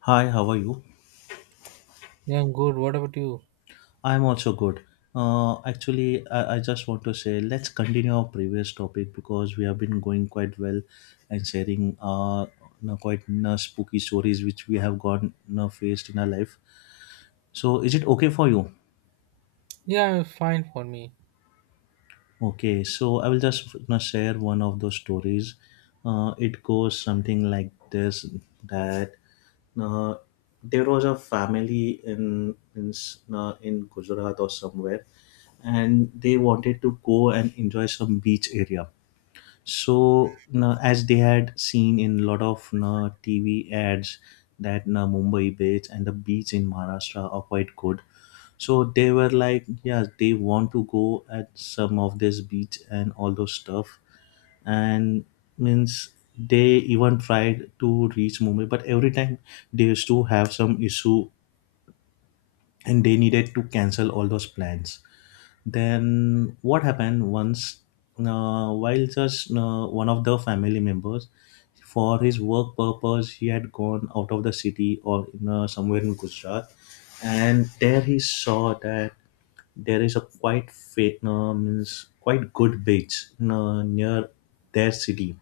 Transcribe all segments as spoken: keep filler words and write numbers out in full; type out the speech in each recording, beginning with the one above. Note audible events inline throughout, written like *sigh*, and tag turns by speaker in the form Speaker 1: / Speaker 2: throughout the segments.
Speaker 1: Hi, how are you?
Speaker 2: Yeah, I'm good. What about you?
Speaker 1: I'm also good. Uh, actually, I, I just want to say let's continue our previous topic because we have been going quite well and sharing uh, you know, quite you know, spooky stories which we have gone you know, faced in our life. So, is it okay for you?
Speaker 2: Yeah, fine for me.
Speaker 1: Okay, so I will just you know, share one of those stories. Uh, it goes something like this: that uh, there was a family in in s- uh, in Gujarat or somewhere, and they wanted to go and enjoy some beach area, so na, as they had seen in a lot of na TV ads that na Mumbai beach and the beach in Maharashtra are quite good. So they were like yeah, they want to go at some of this beach and all those stuff, and means they even tried to reach Mumbai, but every time they used to have some issue and they needed to cancel all those plans. Then what happened once, uh, while just uh, one of the family members, for his work purpose, he had gone out of the city or in, uh, somewhere in Gujarat, and there he saw that there is a quite fa- uh, means quite good beach uh, near their city,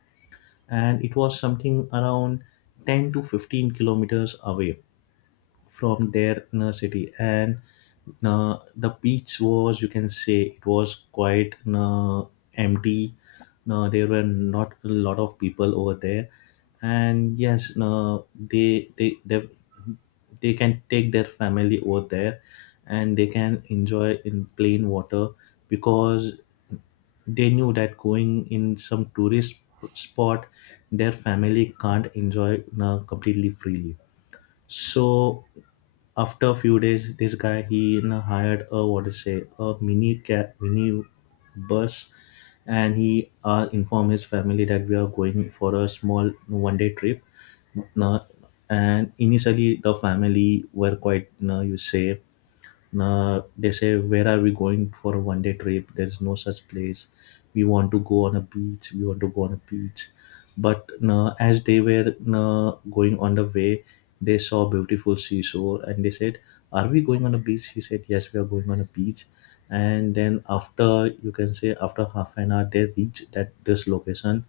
Speaker 1: and it was something around ten to fifteen kilometers away from their inner city. And uh, the beach was, you can say, it was quite uh, empty. Uh, there were not a lot of people over there, and yes, uh, they they they they can take their family over there and they can enjoy in plain water, because they knew that going in some tourist spot, their family can't enjoy uh, completely freely. So after a few days, this guy, he you know, hired a, what to say, a mini cab, mini bus, and he uh, informed his family that we are going for a small one day trip. Now, and initially the family were quite, you know, you say, nah, they say, where are we going for a one day trip? There's no such place. We want to go on a beach. We want to go on a beach. But nah, as they were nah, going on the way, they saw beautiful seashore and they said, are we going on a beach? He said, yes, we are going on a beach. And then after, you can say, after half an hour they reached that this location,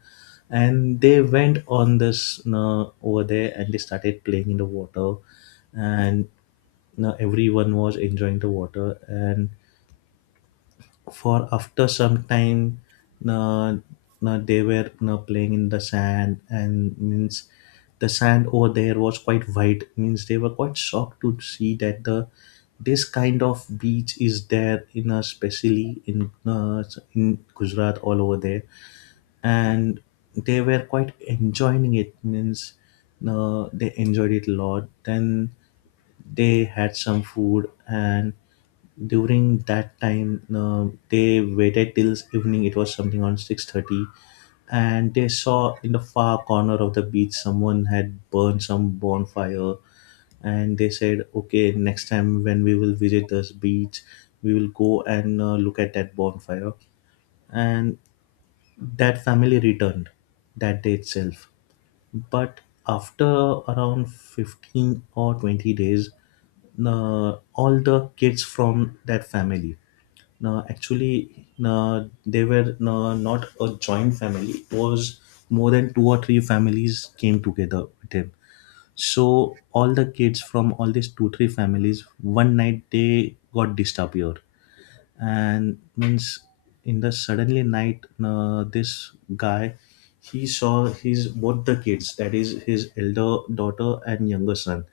Speaker 1: and they went on this, you know, over there, and they started playing in the water. And you know, everyone was enjoying the water, and for after some time, you know, they were you know, playing in the sand, and means the sand over there was quite white, means they were quite shocked to see that the this kind of beach is there in a, specially in uh, in Gujarat, all over there. And they were quite enjoying it, means uh, they enjoyed it a lot. Then they had some food, and during that time, uh, they waited till evening. It was something on six thirty, and they saw in the far corner of the beach someone had burned some bonfire. And they said, okay, next time when we will visit this beach, we will go and uh, look at that bonfire. And that family returned that day itself, but after around fifteen or twenty days, uh, all the kids from that family. Now, actually, uh, they were uh, not a joint family. It was more than two or three families came together with him. So all the kids from all these two three families, one night they got disappeared, and means in the suddenly night, uh, this guy, he saw his both the kids, that is his elder daughter and younger son,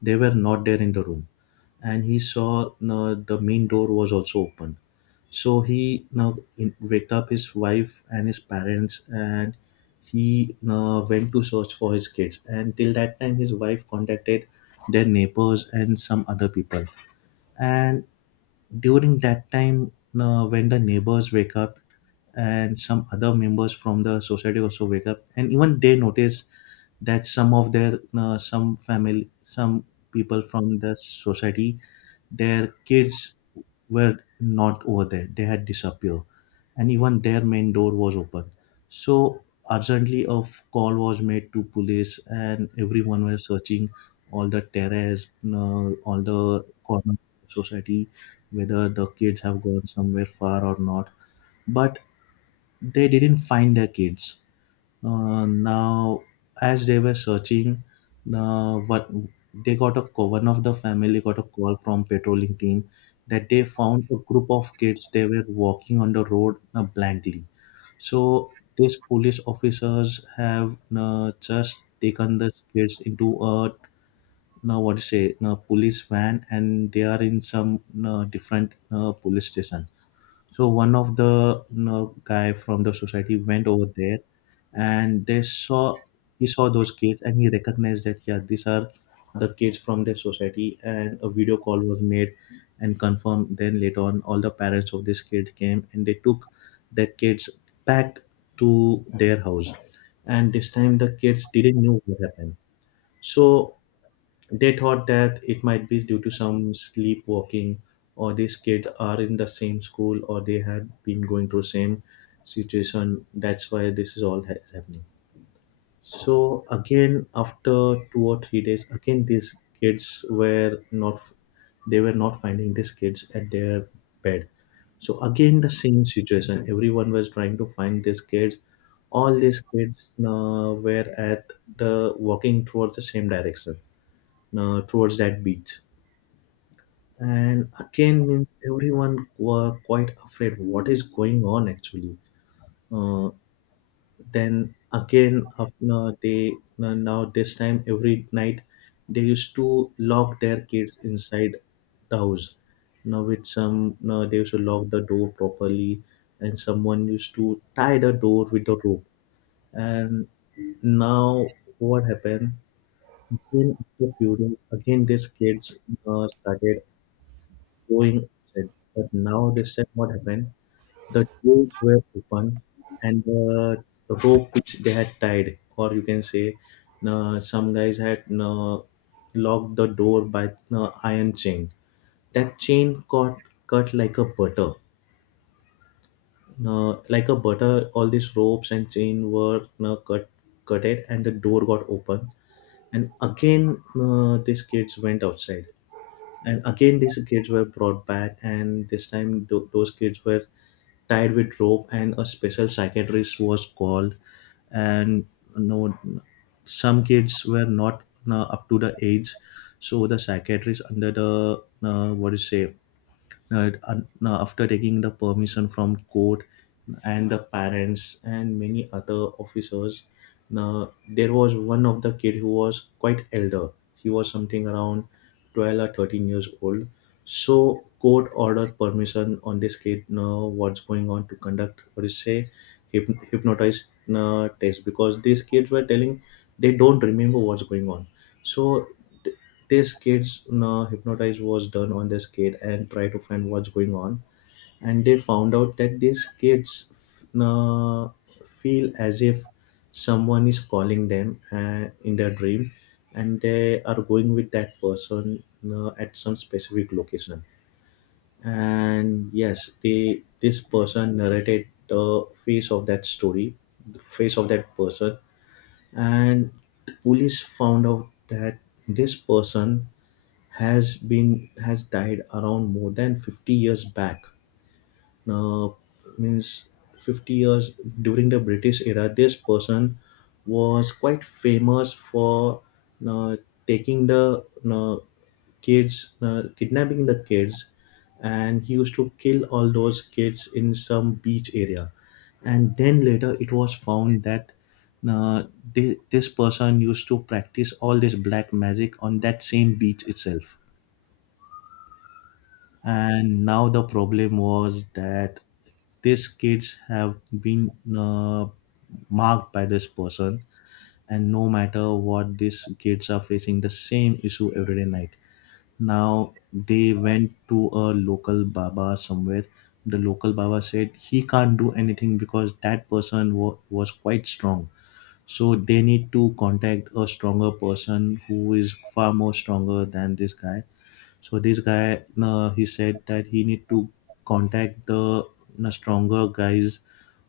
Speaker 1: they were not there in the room. And he saw uh, the main door was also open, so he now in, waked up his wife and his parents, and he uh, went to search for his kids. And till that time, his wife contacted their neighbors and some other people. And during that time, uh, when the neighbors wake up and some other members from the society also wake up, and even they notice that some of their uh, some family, some people from the society, their kids were not over there, they had disappeared, and even their main door was open. So urgently a f- call was made to police, and everyone was searching all the terrace, uh, all the corner of society, whether the kids have gone somewhere far or not. But they didn't find their kids. Uh, now as they were searching, uh, what they got a co- one of the family got a call from patrolling team that they found a group of kids, they were walking on the road uh, blankly. So these police officers have uh, just taken the kids into a, now what do you say, now police van, and they are in some uh, different uh, police station. So one of the, you know, guy from the society went over there, and they saw he saw those kids, and he recognized that yeah, these are the kids from the society. And a video call was made and confirmed. Then later on, all the parents of these kids came and they took their kids back to their house. And this time, the kids didn't know what happened. So they thought that it might be due to some sleepwalking, or these kids are in the same school, or they had been going through same situation. That's why this is all ha- happening. So again, after two or three days, again these kids were not. They were not finding these kids at their bed. So again, the same situation. Everyone was trying to find these kids. All these kids uh, were at the walking towards the same direction, uh, towards that beach. And again, means everyone were quite afraid what is going on actually. Uh, then again, after they now now this time every night they used to lock their kids inside the house. Now with some, now they used to lock the door properly, and someone used to tie the door with a rope. And now what happened? Again, after few days, again these kids uh, started going outside. But now this time, what happened? The doors were open, and the rope which they had tied, or you can say, uh, some guys had uh, locked the door by uh, iron chain. That chain got cut like a butter. Uh, like a butter, all these ropes and chain were uh, cut, cut it, and the door got open. And again, uh, these kids went outside. And again these kids were brought back, and this time th- those kids were tied with rope, and a special psychiatrist was called. And no, some kids were not uh, up to the age, so the psychiatrist under the, uh, what do you say, uh, un- uh, after taking the permission from court and the parents and many other officers. Now there was one of the kid who was quite elder, he was something around twelve or thirteen years old. So court ordered permission on this kid, now what's going on, to conduct what is say, hyp- hypnotized uh, test, because these kids were telling they don't remember what's going on. So th- this kids, uh, hypnotize was done on this kid and try to find what's going on. And they found out that these kids uh, feel as if someone is calling them uh, in their dream, and they are going with that person uh, at some specific location. And yes, the this person narrated the face of that story, the face of that person. And the police found out that this person has been has died around more than fifty years back. Now, means fifty years, during the British era, this person was quite famous for uh, taking the uh, kids, uh, kidnapping the kids, and he used to kill all those kids in some beach area. And then later, it was found that uh, thi- this person used to practice all this black magic on that same beach itself. And now the problem was that these kids have been uh, marked by this person, and no matter what, these kids are facing the same issue every day night. Now they went to a local baba somewhere, the local baba said he can't do anything because that person wa- was quite strong, so they need to contact a stronger person who is far more stronger than this guy. So this guy, uh, he said that he need to contact the uh, stronger guys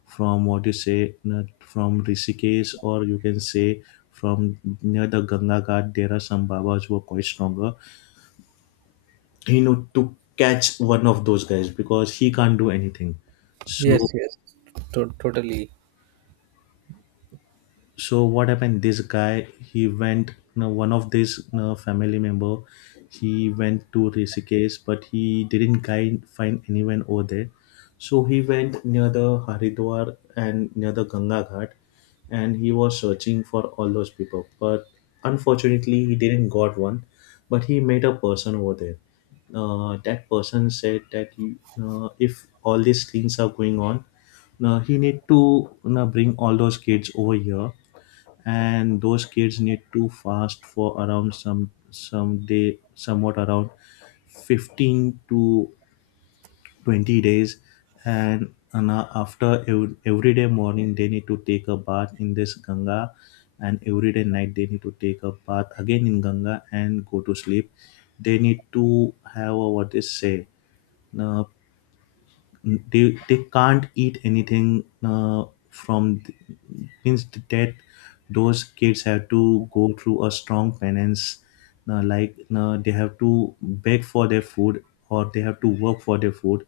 Speaker 1: from, what you say, uh, from Rishikesh, or you can say from near the Ganga Ghat. There are some Babas who are quite stronger. He need to catch one of those guys because he can't do anything.
Speaker 2: Yes,
Speaker 1: So
Speaker 2: yes, to- totally.
Speaker 1: so what happened, this guy he went, you know, one of this you know, family member, he went to Rishikesh, but he didn't guide, find anyone over there. So he went near the Haridwar and near the Ganga Ghat, and he was searching for all those people, but unfortunately he didn't got one. But he met a person over there. Uh, that person said that you, uh, if all these things are going on now, he need to you know, bring all those kids over here, and those kids need to fast for around some some day, somewhat around fifteen to twenty days. And and uh, after ev- every day morning they need to take a bath in this Ganga, and every day night they need to take a bath again in Ganga and go to sleep. They need to have a, what they say, uh, they they can't eat anything uh, from th- means that those kids have to go through a strong penance. Uh, like uh, they have to beg for their food or they have to work for their food,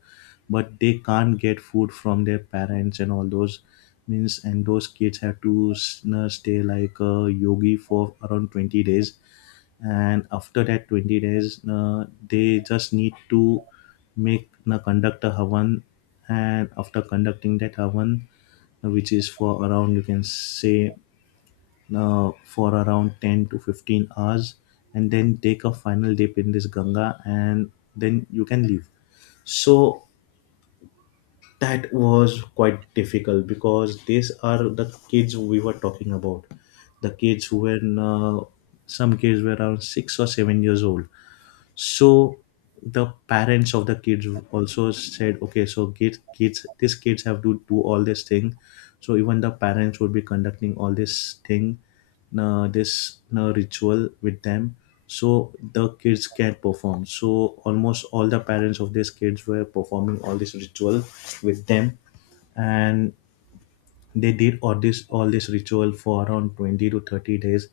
Speaker 1: but they can't get food from their parents and all those, means. And those kids have to s- uh, stay like a yogi for around twenty days, and after that twenty days uh, they just need to make uh, conduct a havan. And after conducting that havan, uh, which is for around you can say uh, for around ten to fifteen hours, and then take a final dip in this Ganga, and then you can leave. So that was quite difficult because these are the kids we were talking about. The kids who were, uh, some kids were around six or seven years old. So the parents of the kids also said okay, so kids kids these kids have to do all this thing, so even the parents would be conducting all this thing, uh, this uh, ritual with them, so the kids can perform. So almost all the parents of these kids were performing all this ritual with them. And they did all this all this ritual for around twenty to thirty days.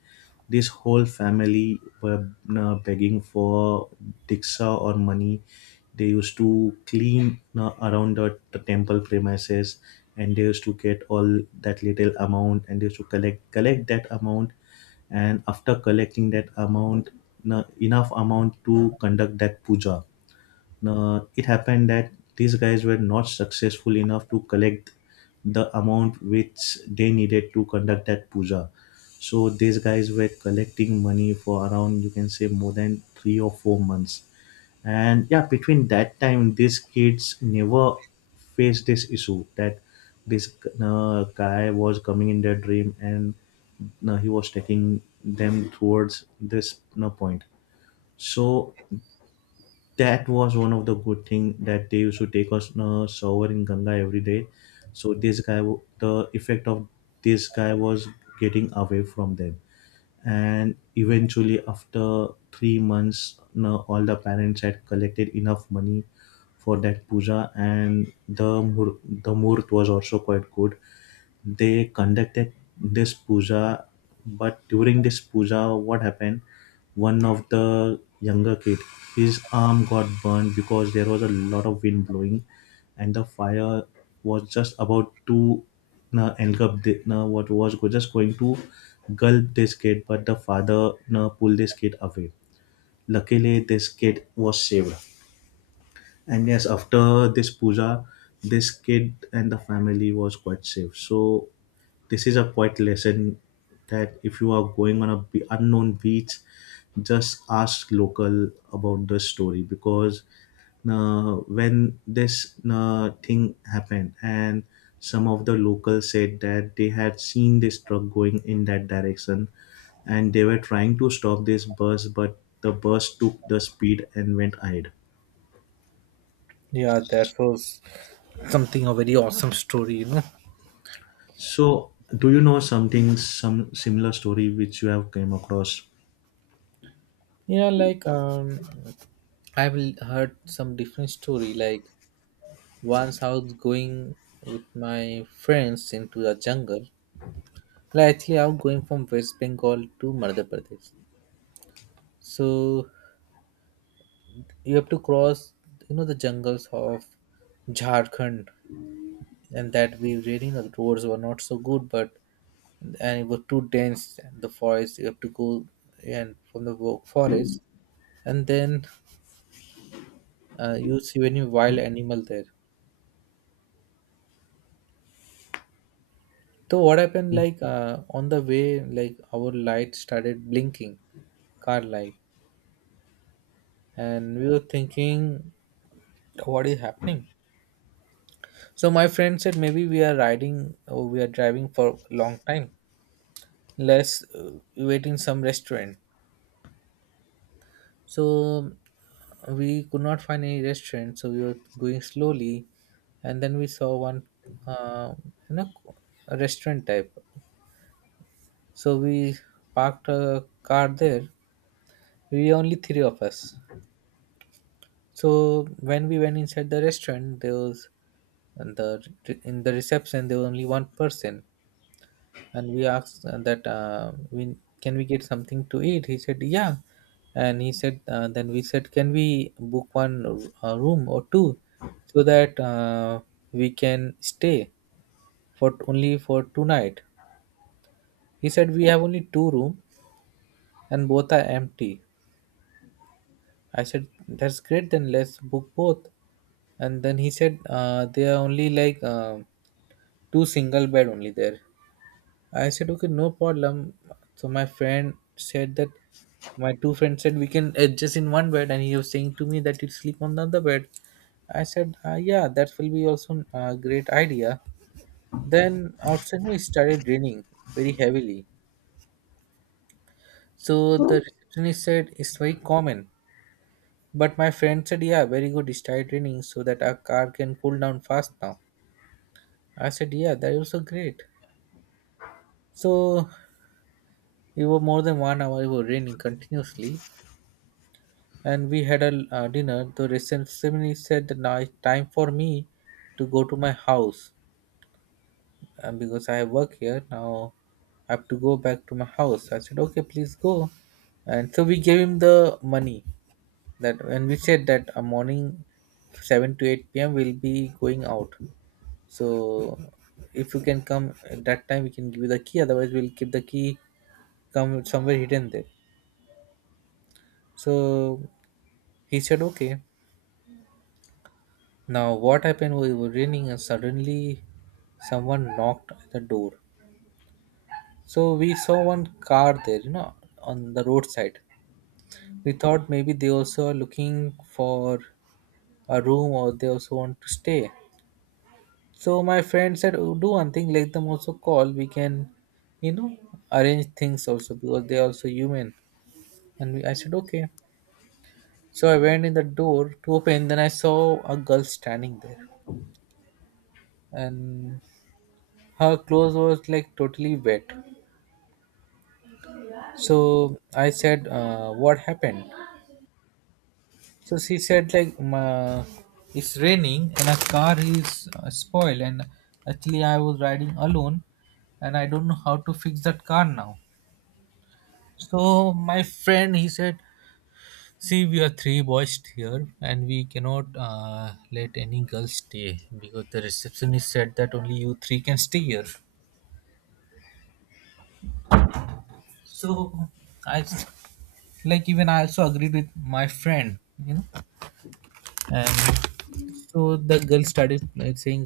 Speaker 1: This whole family were uh, begging for diksha or money. They used to clean uh, around the, the temple premises, and they used to get all that little amount, and they used to collect collect that amount. And after collecting that amount, na- enough amount to conduct that puja, uh, it happened that these guys were not successful enough to collect the amount which they needed to conduct that puja. So these guys were collecting money for around you can say more than three or four months. And yeah, between that time, these kids never faced this issue that this uh, guy was coming in their dream and uh, he was taking them towards this you point. So that was one of the good thing, that they used to take us a shower in Ganga every day. So this guy, w- the effect of this guy was getting away from them, and eventually after three months, now all the parents had collected enough money for that puja, and the mur- the muhurt was also quite good. They conducted this puja, but during this puja what happened, one of the younger kid, his arm got burned because there was a lot of wind blowing, and the fire was just about to uh, engulf the, uh, what was go- just going to gulp this kid, but the father uh, pulled this kid away. Luckily this kid was saved. And yes, after this puja, this kid and the family was quite safe. So this is a quite lesson that if you are going on a be- unknown beach, just ask local about the story. Because uh, when this uh, thing happened, and some of the locals said that they had seen this truck going in that direction, and they were trying to stop this bus but the bus took the speed and went ahead.
Speaker 2: Yeah, that was something a very awesome story, you know.
Speaker 1: So, do you know something, some similar story which you have came across?
Speaker 2: Yeah, like um, I've l- heard some different story. Like once I was going with my friends into the jungle. Like actually, I was going from West Bengal to Madhya Pradesh. So you have to cross, you know, the jungles of Jharkhand, and that we really the roads were not so good, but and it was too dense the forest you have to go and from the wo- forest, and then uh, you see any wild animal there. So what happened,
Speaker 1: Yeah.
Speaker 2: like uh, on the way, like our light started blinking, car light, and we were thinking what is happening. So my friend said maybe we are riding, or we are driving for a long time. Let's uh, wait in some restaurant. So we could not find any restaurant, so we were going slowly, and then we saw one, uh, you know, a restaurant type. So we parked a car there. We were only three of us. So when we went inside the restaurant, there was, and the, in the reception there was only one person. And we asked uh, that uh, we, can we get something to eat? He said yeah. And he said, uh, then we said, can we book one uh, room or two, so that uh, we can stay for only for two night. He said we have only two room, and both are empty. I said, that's great, then let's book both. And then he said, uh, they are only like, uh, two single bed only there. I said, okay, no problem. So my friend said that, my two friends said we can adjust in one bed, and he was saying to me that you sleep on the other bed. I said, uh, yeah, that will be also a great idea. Then outside it started raining very heavily. So the receptionist said it's very common. But my friend said, yeah, very good. It started raining so that our car can cool down fast now. I said, yeah, that is also great. So it was more than one hour. It was raining continuously. And we had a uh, dinner. The receptionist said that now it's time for me to go to my house, uh, because I work here now. I have to go back to my house. I said, okay, please go. And so we gave him the money that, and we said that a morning, seven to eight p m we'll be going out. So if you can come at that time, we can give you the key. Otherwise, we'll keep the key, come somewhere hidden there. So he said, okay. Now, what happened? We were raining, and suddenly someone knocked at the door. So we saw one car there, you know, on the roadside. We thought maybe they also are looking for a room, or they also want to stay. So my friend said, "Oh, do one thing, let them also call. We can, you know, arrange things also because they are also human." And we, I said, "Okay." So I went in the door to open. Then I saw a girl standing there, and her clothes was like totally wet. So I said, uh, what happened? So she said, like, "Um, uh, it's raining and a car is uh, spoiled. And actually, I was riding alone, and I don't know how to fix that car now." So my friend, he said, see, we are three boys here, and we cannot uh, let any girl stay because the receptionist said that only you three can stay here. So I, s- like, even I also agreed with my friend, you know. And so the girl started, like, saying,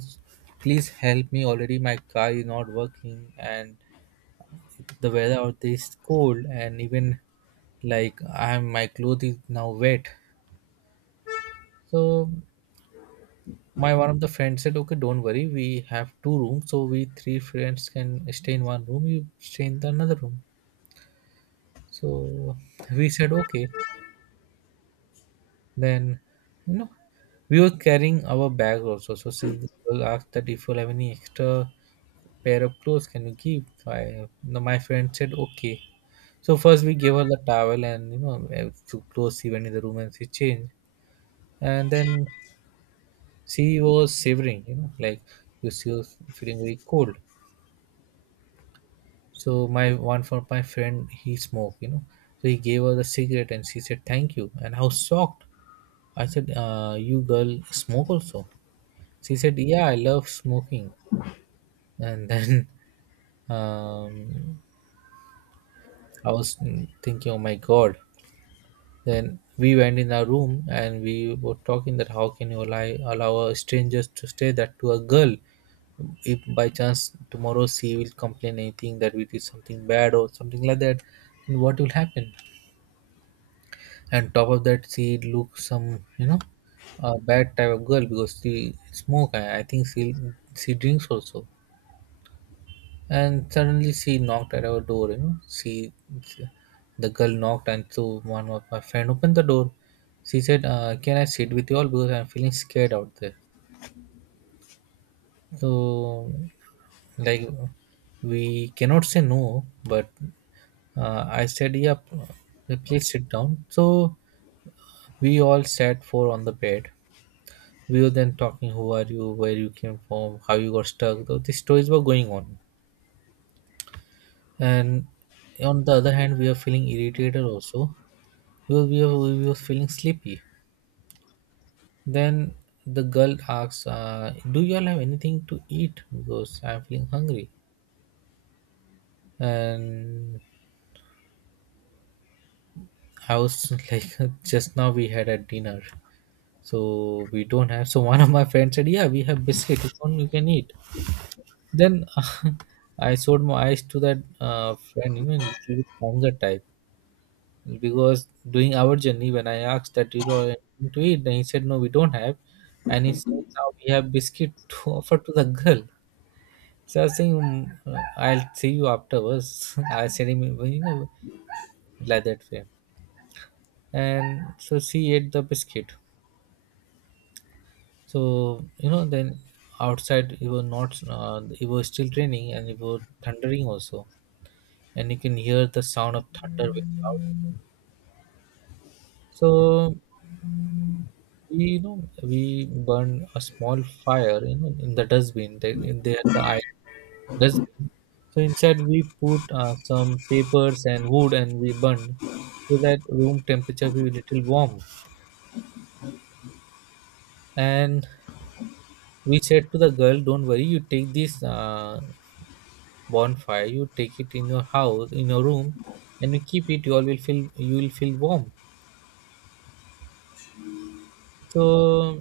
Speaker 2: please help me, already my car is not working, and the weather out there is cold, and even, like, i'm, my clothes is now wet. So my one of the friends said, okay, don't worry, we have two rooms, so we three friends can stay in one room, you stay in the another room. So we said okay. Then, you know, we were carrying our bag also, so she, the girl asked that if you have any extra pair of clothes, can you give? I, no, my friend said okay. So first we gave her the towel, and you know, eh, few clothes. She went in the room and she changed. And then she was shivering, you know, like she was feeling very cold. So my one for my friend, he smoked, you know, so he gave her the cigarette, and she said thank you. And I was shocked. I said, uh, you girl smoke also? She said, yeah, I love smoking. And then *laughs* um, I was thinking, oh my god. Then we went in our room and we were talking that how can you allow, allow a stranger to say that to a girl? If by chance tomorrow she will complain anything that we did something bad or something like that, then what will happen? And top of that, she look some, you know, a bad type of girl because she smoke. I I think she she drinks also. And suddenly she knocked at our door, you know. She, the girl knocked, and so one of my friend opened the door. She said, uh, can I sit with you all because I'm feeling scared out there? So, like, we cannot say no, but uh, I said, yeah, p- please sit down. So we all sat four on the bed. We were then talking, who are you, where you came from, how you got stuck. Though these stories were going on. And on the other hand, we are feeling irritated also because we were, we was feeling sleepy. Then the girl asks, uh, "Do you all have anything to eat? Because I'm feeling hungry." And I was *laughs* like, "Just now we had a dinner, so we don't have." So one of my friends said, "Yeah, we have biscuit. Which one you can eat?" Then *laughs* I showed my eyes to that uh, friend, you know, little bit younger type. Because during our journey, when I asked that, you know, anything to eat, then he said, no, we don't have. And he said, now we have biscuit *laughs* to offer to the girl. So I was saying, "Mm, uh, I'll see you afterwards." *laughs* I said him, you know, like that way. And so she ate the biscuit. So, you know, then outside it was not, uh, it was still raining and it was thundering also. And you can hear the sound of thunder very loud. So we you know we burn a small fire, you know, in the dustbin, the, in there the iron dustbin. So inside we put uh, some papers and wood, and we burn so that room temperature will be little warm. And we said to the girl, don't worry, you take this uh, bonfire, you take it in your house, in your room, and you keep it, you all will feel, you will feel warm. So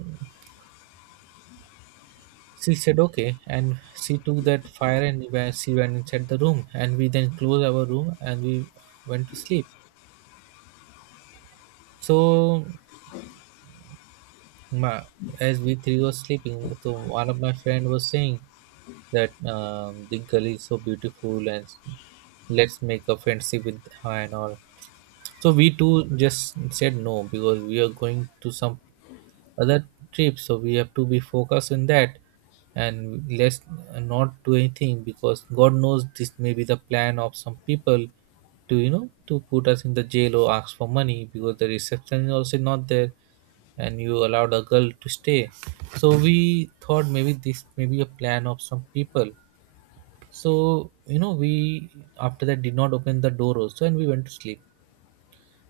Speaker 2: she said okay, and she took that fire and wa- she went inside the room, and we then closed our room and we went to sleep. So, my, as we three were sleeping, so one of my friend was saying that um, the girl is so beautiful, and let's make a friendship with her and all. So we two just said no, because we are going to some other trip, so we have to be focused on that, and let's not do anything because god knows this may be the plan of some people to, you know, to put us in the jail or ask for money, because the reception is also not there and you allowed a girl to stay. So we thought maybe this may be a plan of some people. So, you know, we after that did not open the door also, and we went to sleep.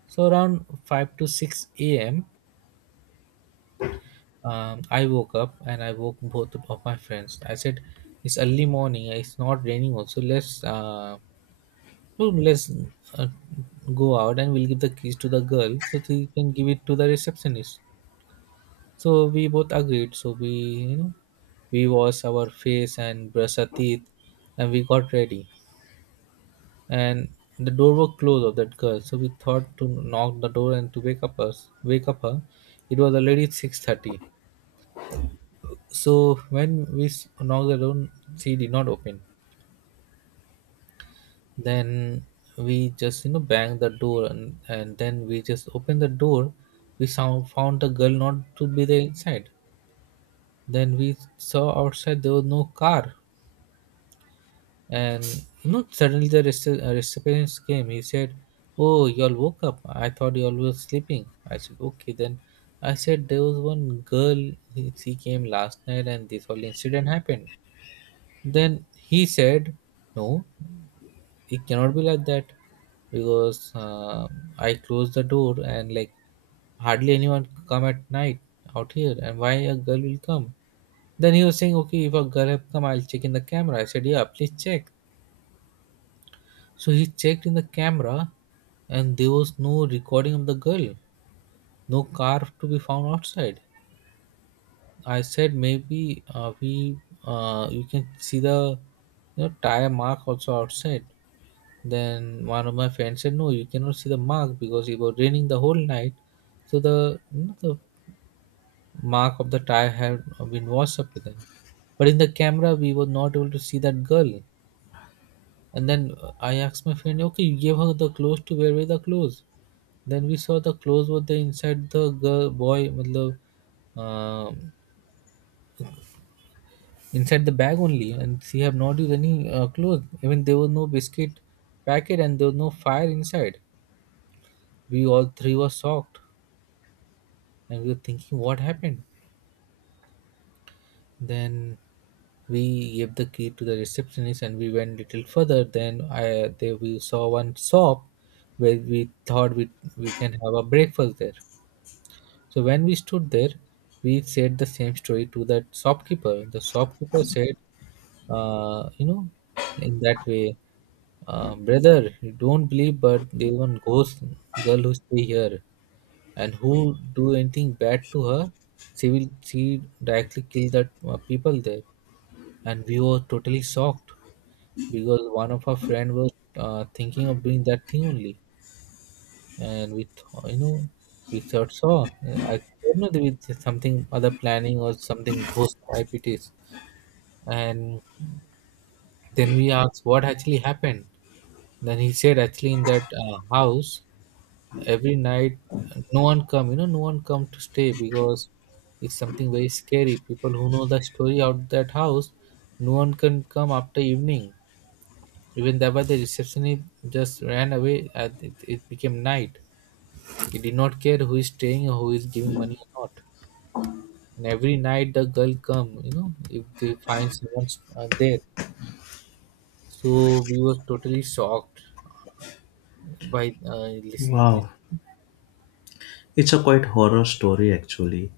Speaker 2: So around five to six a m, Um, I woke up and I woke both of my friends. I said, "It's early morning. It's not raining also. Let's uh, no, let's uh, go out, and we'll give the keys to the girl so she can give it to the receptionist." So we both agreed. So we you know we wash our face and brush our teeth, and we got ready. And the door was closed of that girl, so we thought to knock the door and to wake up us, wake up her. It was already six thirty, so when we s- knocked the door, she did not open. Then we just you know banged the door, and, and then we just opened the door. we sound, found the girl not to be there inside. Then we saw outside there was no car. And you know suddenly the rece- uh, receptionist came. He said, "Oh, you all woke up. I thought you all were sleeping." I said, "Okay, then I said there was one girl. He- she came last night and this whole incident happened." Then he said, "No, it cannot be like that because uh, I close the door, and like hardly anyone come at night out here. And why a girl will come?" Then he was saying, "Okay, if a girl have come, I'll check in the camera." I said, "Yeah, please check." So he checked in the camera, and there was no recording of the girl, no car to be found outside. I said, "Maybe uh, we uh, you can see the you know tire mark also outside." Then one of my friends said, "No, you cannot see the mark because it was raining the whole night, so the you know, the mark of the tire had been washed up with it." But in the camera, we were not able to see that girl. And then uh, I asked my friend, "Okay, you gave her the clothes to wear with the clothes." Then we saw the clothes were there inside the girl boy, matlab, uh, inside the bag only, and she have not used any uh, clothes. Even there was no biscuit packet, and there was no fire inside. We all three were shocked, and we were thinking what happened. Then we gave the key to the receptionist, and we went little further. Then I there we saw one shop where we thought we we can have a breakfast there. So when we stood there, we said the same story to that shopkeeper. The shopkeeper said, uh, you know in that way, uh, brother, you don't believe, but there one ghost girl who stay here, and who do anything bad to her, she will she directly kill that uh, people there." And we were totally shocked because one of our friend was uh, thinking of doing that thing only, and we th- you know we thought so. uh, I don't know there was something other planning or something ghost type it is, and then we asked what actually happened. Then he said, "Actually in that uh, house, every night no one come, you know no one come to stay because it's something very scary. People who know the story out that house, no one can come after evening. Even that was the receptionist, just ran away at it, it became night. He did not care who is staying or who is giving money or not. And every night the girl come, you know if they find someone uh, there." So we were totally shocked by uh, listening this.
Speaker 1: Wow, it's a quite horror story actually.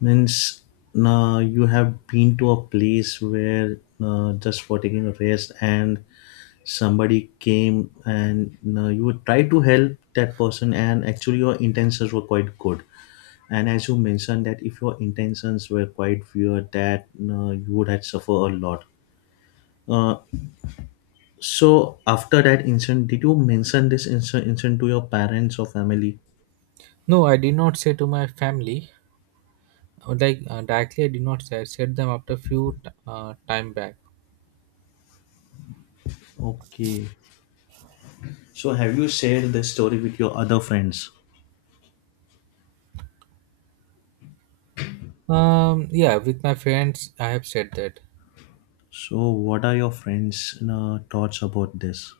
Speaker 1: Means, uh, you have been to a place where, uh, just for taking a rest, and somebody came and, uh, you try to help that person, and actually your intentions were quite good. And as you mentioned that if your intentions were quite weird, that uh, you would have suffer a lot. Uh, So after that incident, did you mention this inci- incident to your parents or family?
Speaker 2: No, I did not say to my family, like uh, directly I did not set, set them after few t- uh, time back.
Speaker 1: Okay. So have you shared this story with your other friends?
Speaker 2: Um, yeah, with my friends I have said that.
Speaker 1: So what are your friends' uh, thoughts about this?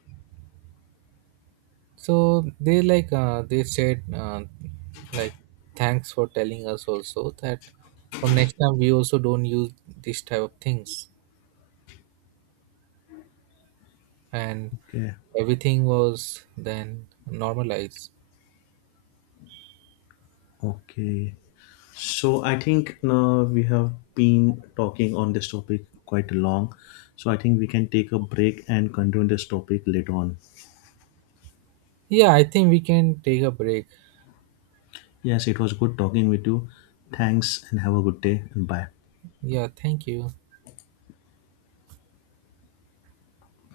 Speaker 2: So they, like, uh, they said, uh, like, "Thanks for telling us also that from next time we also don't use this type of things." And
Speaker 1: Okay.
Speaker 2: everything was then normalized.
Speaker 1: Okay. So I think uh, we have been talking on this topic quite long. So I think we can take a break and continue this topic later on.
Speaker 2: Yeah, I think we can take a break.
Speaker 1: Yes, it was good talking with you. Thanks and have a good day and bye.
Speaker 2: Yeah, thank you.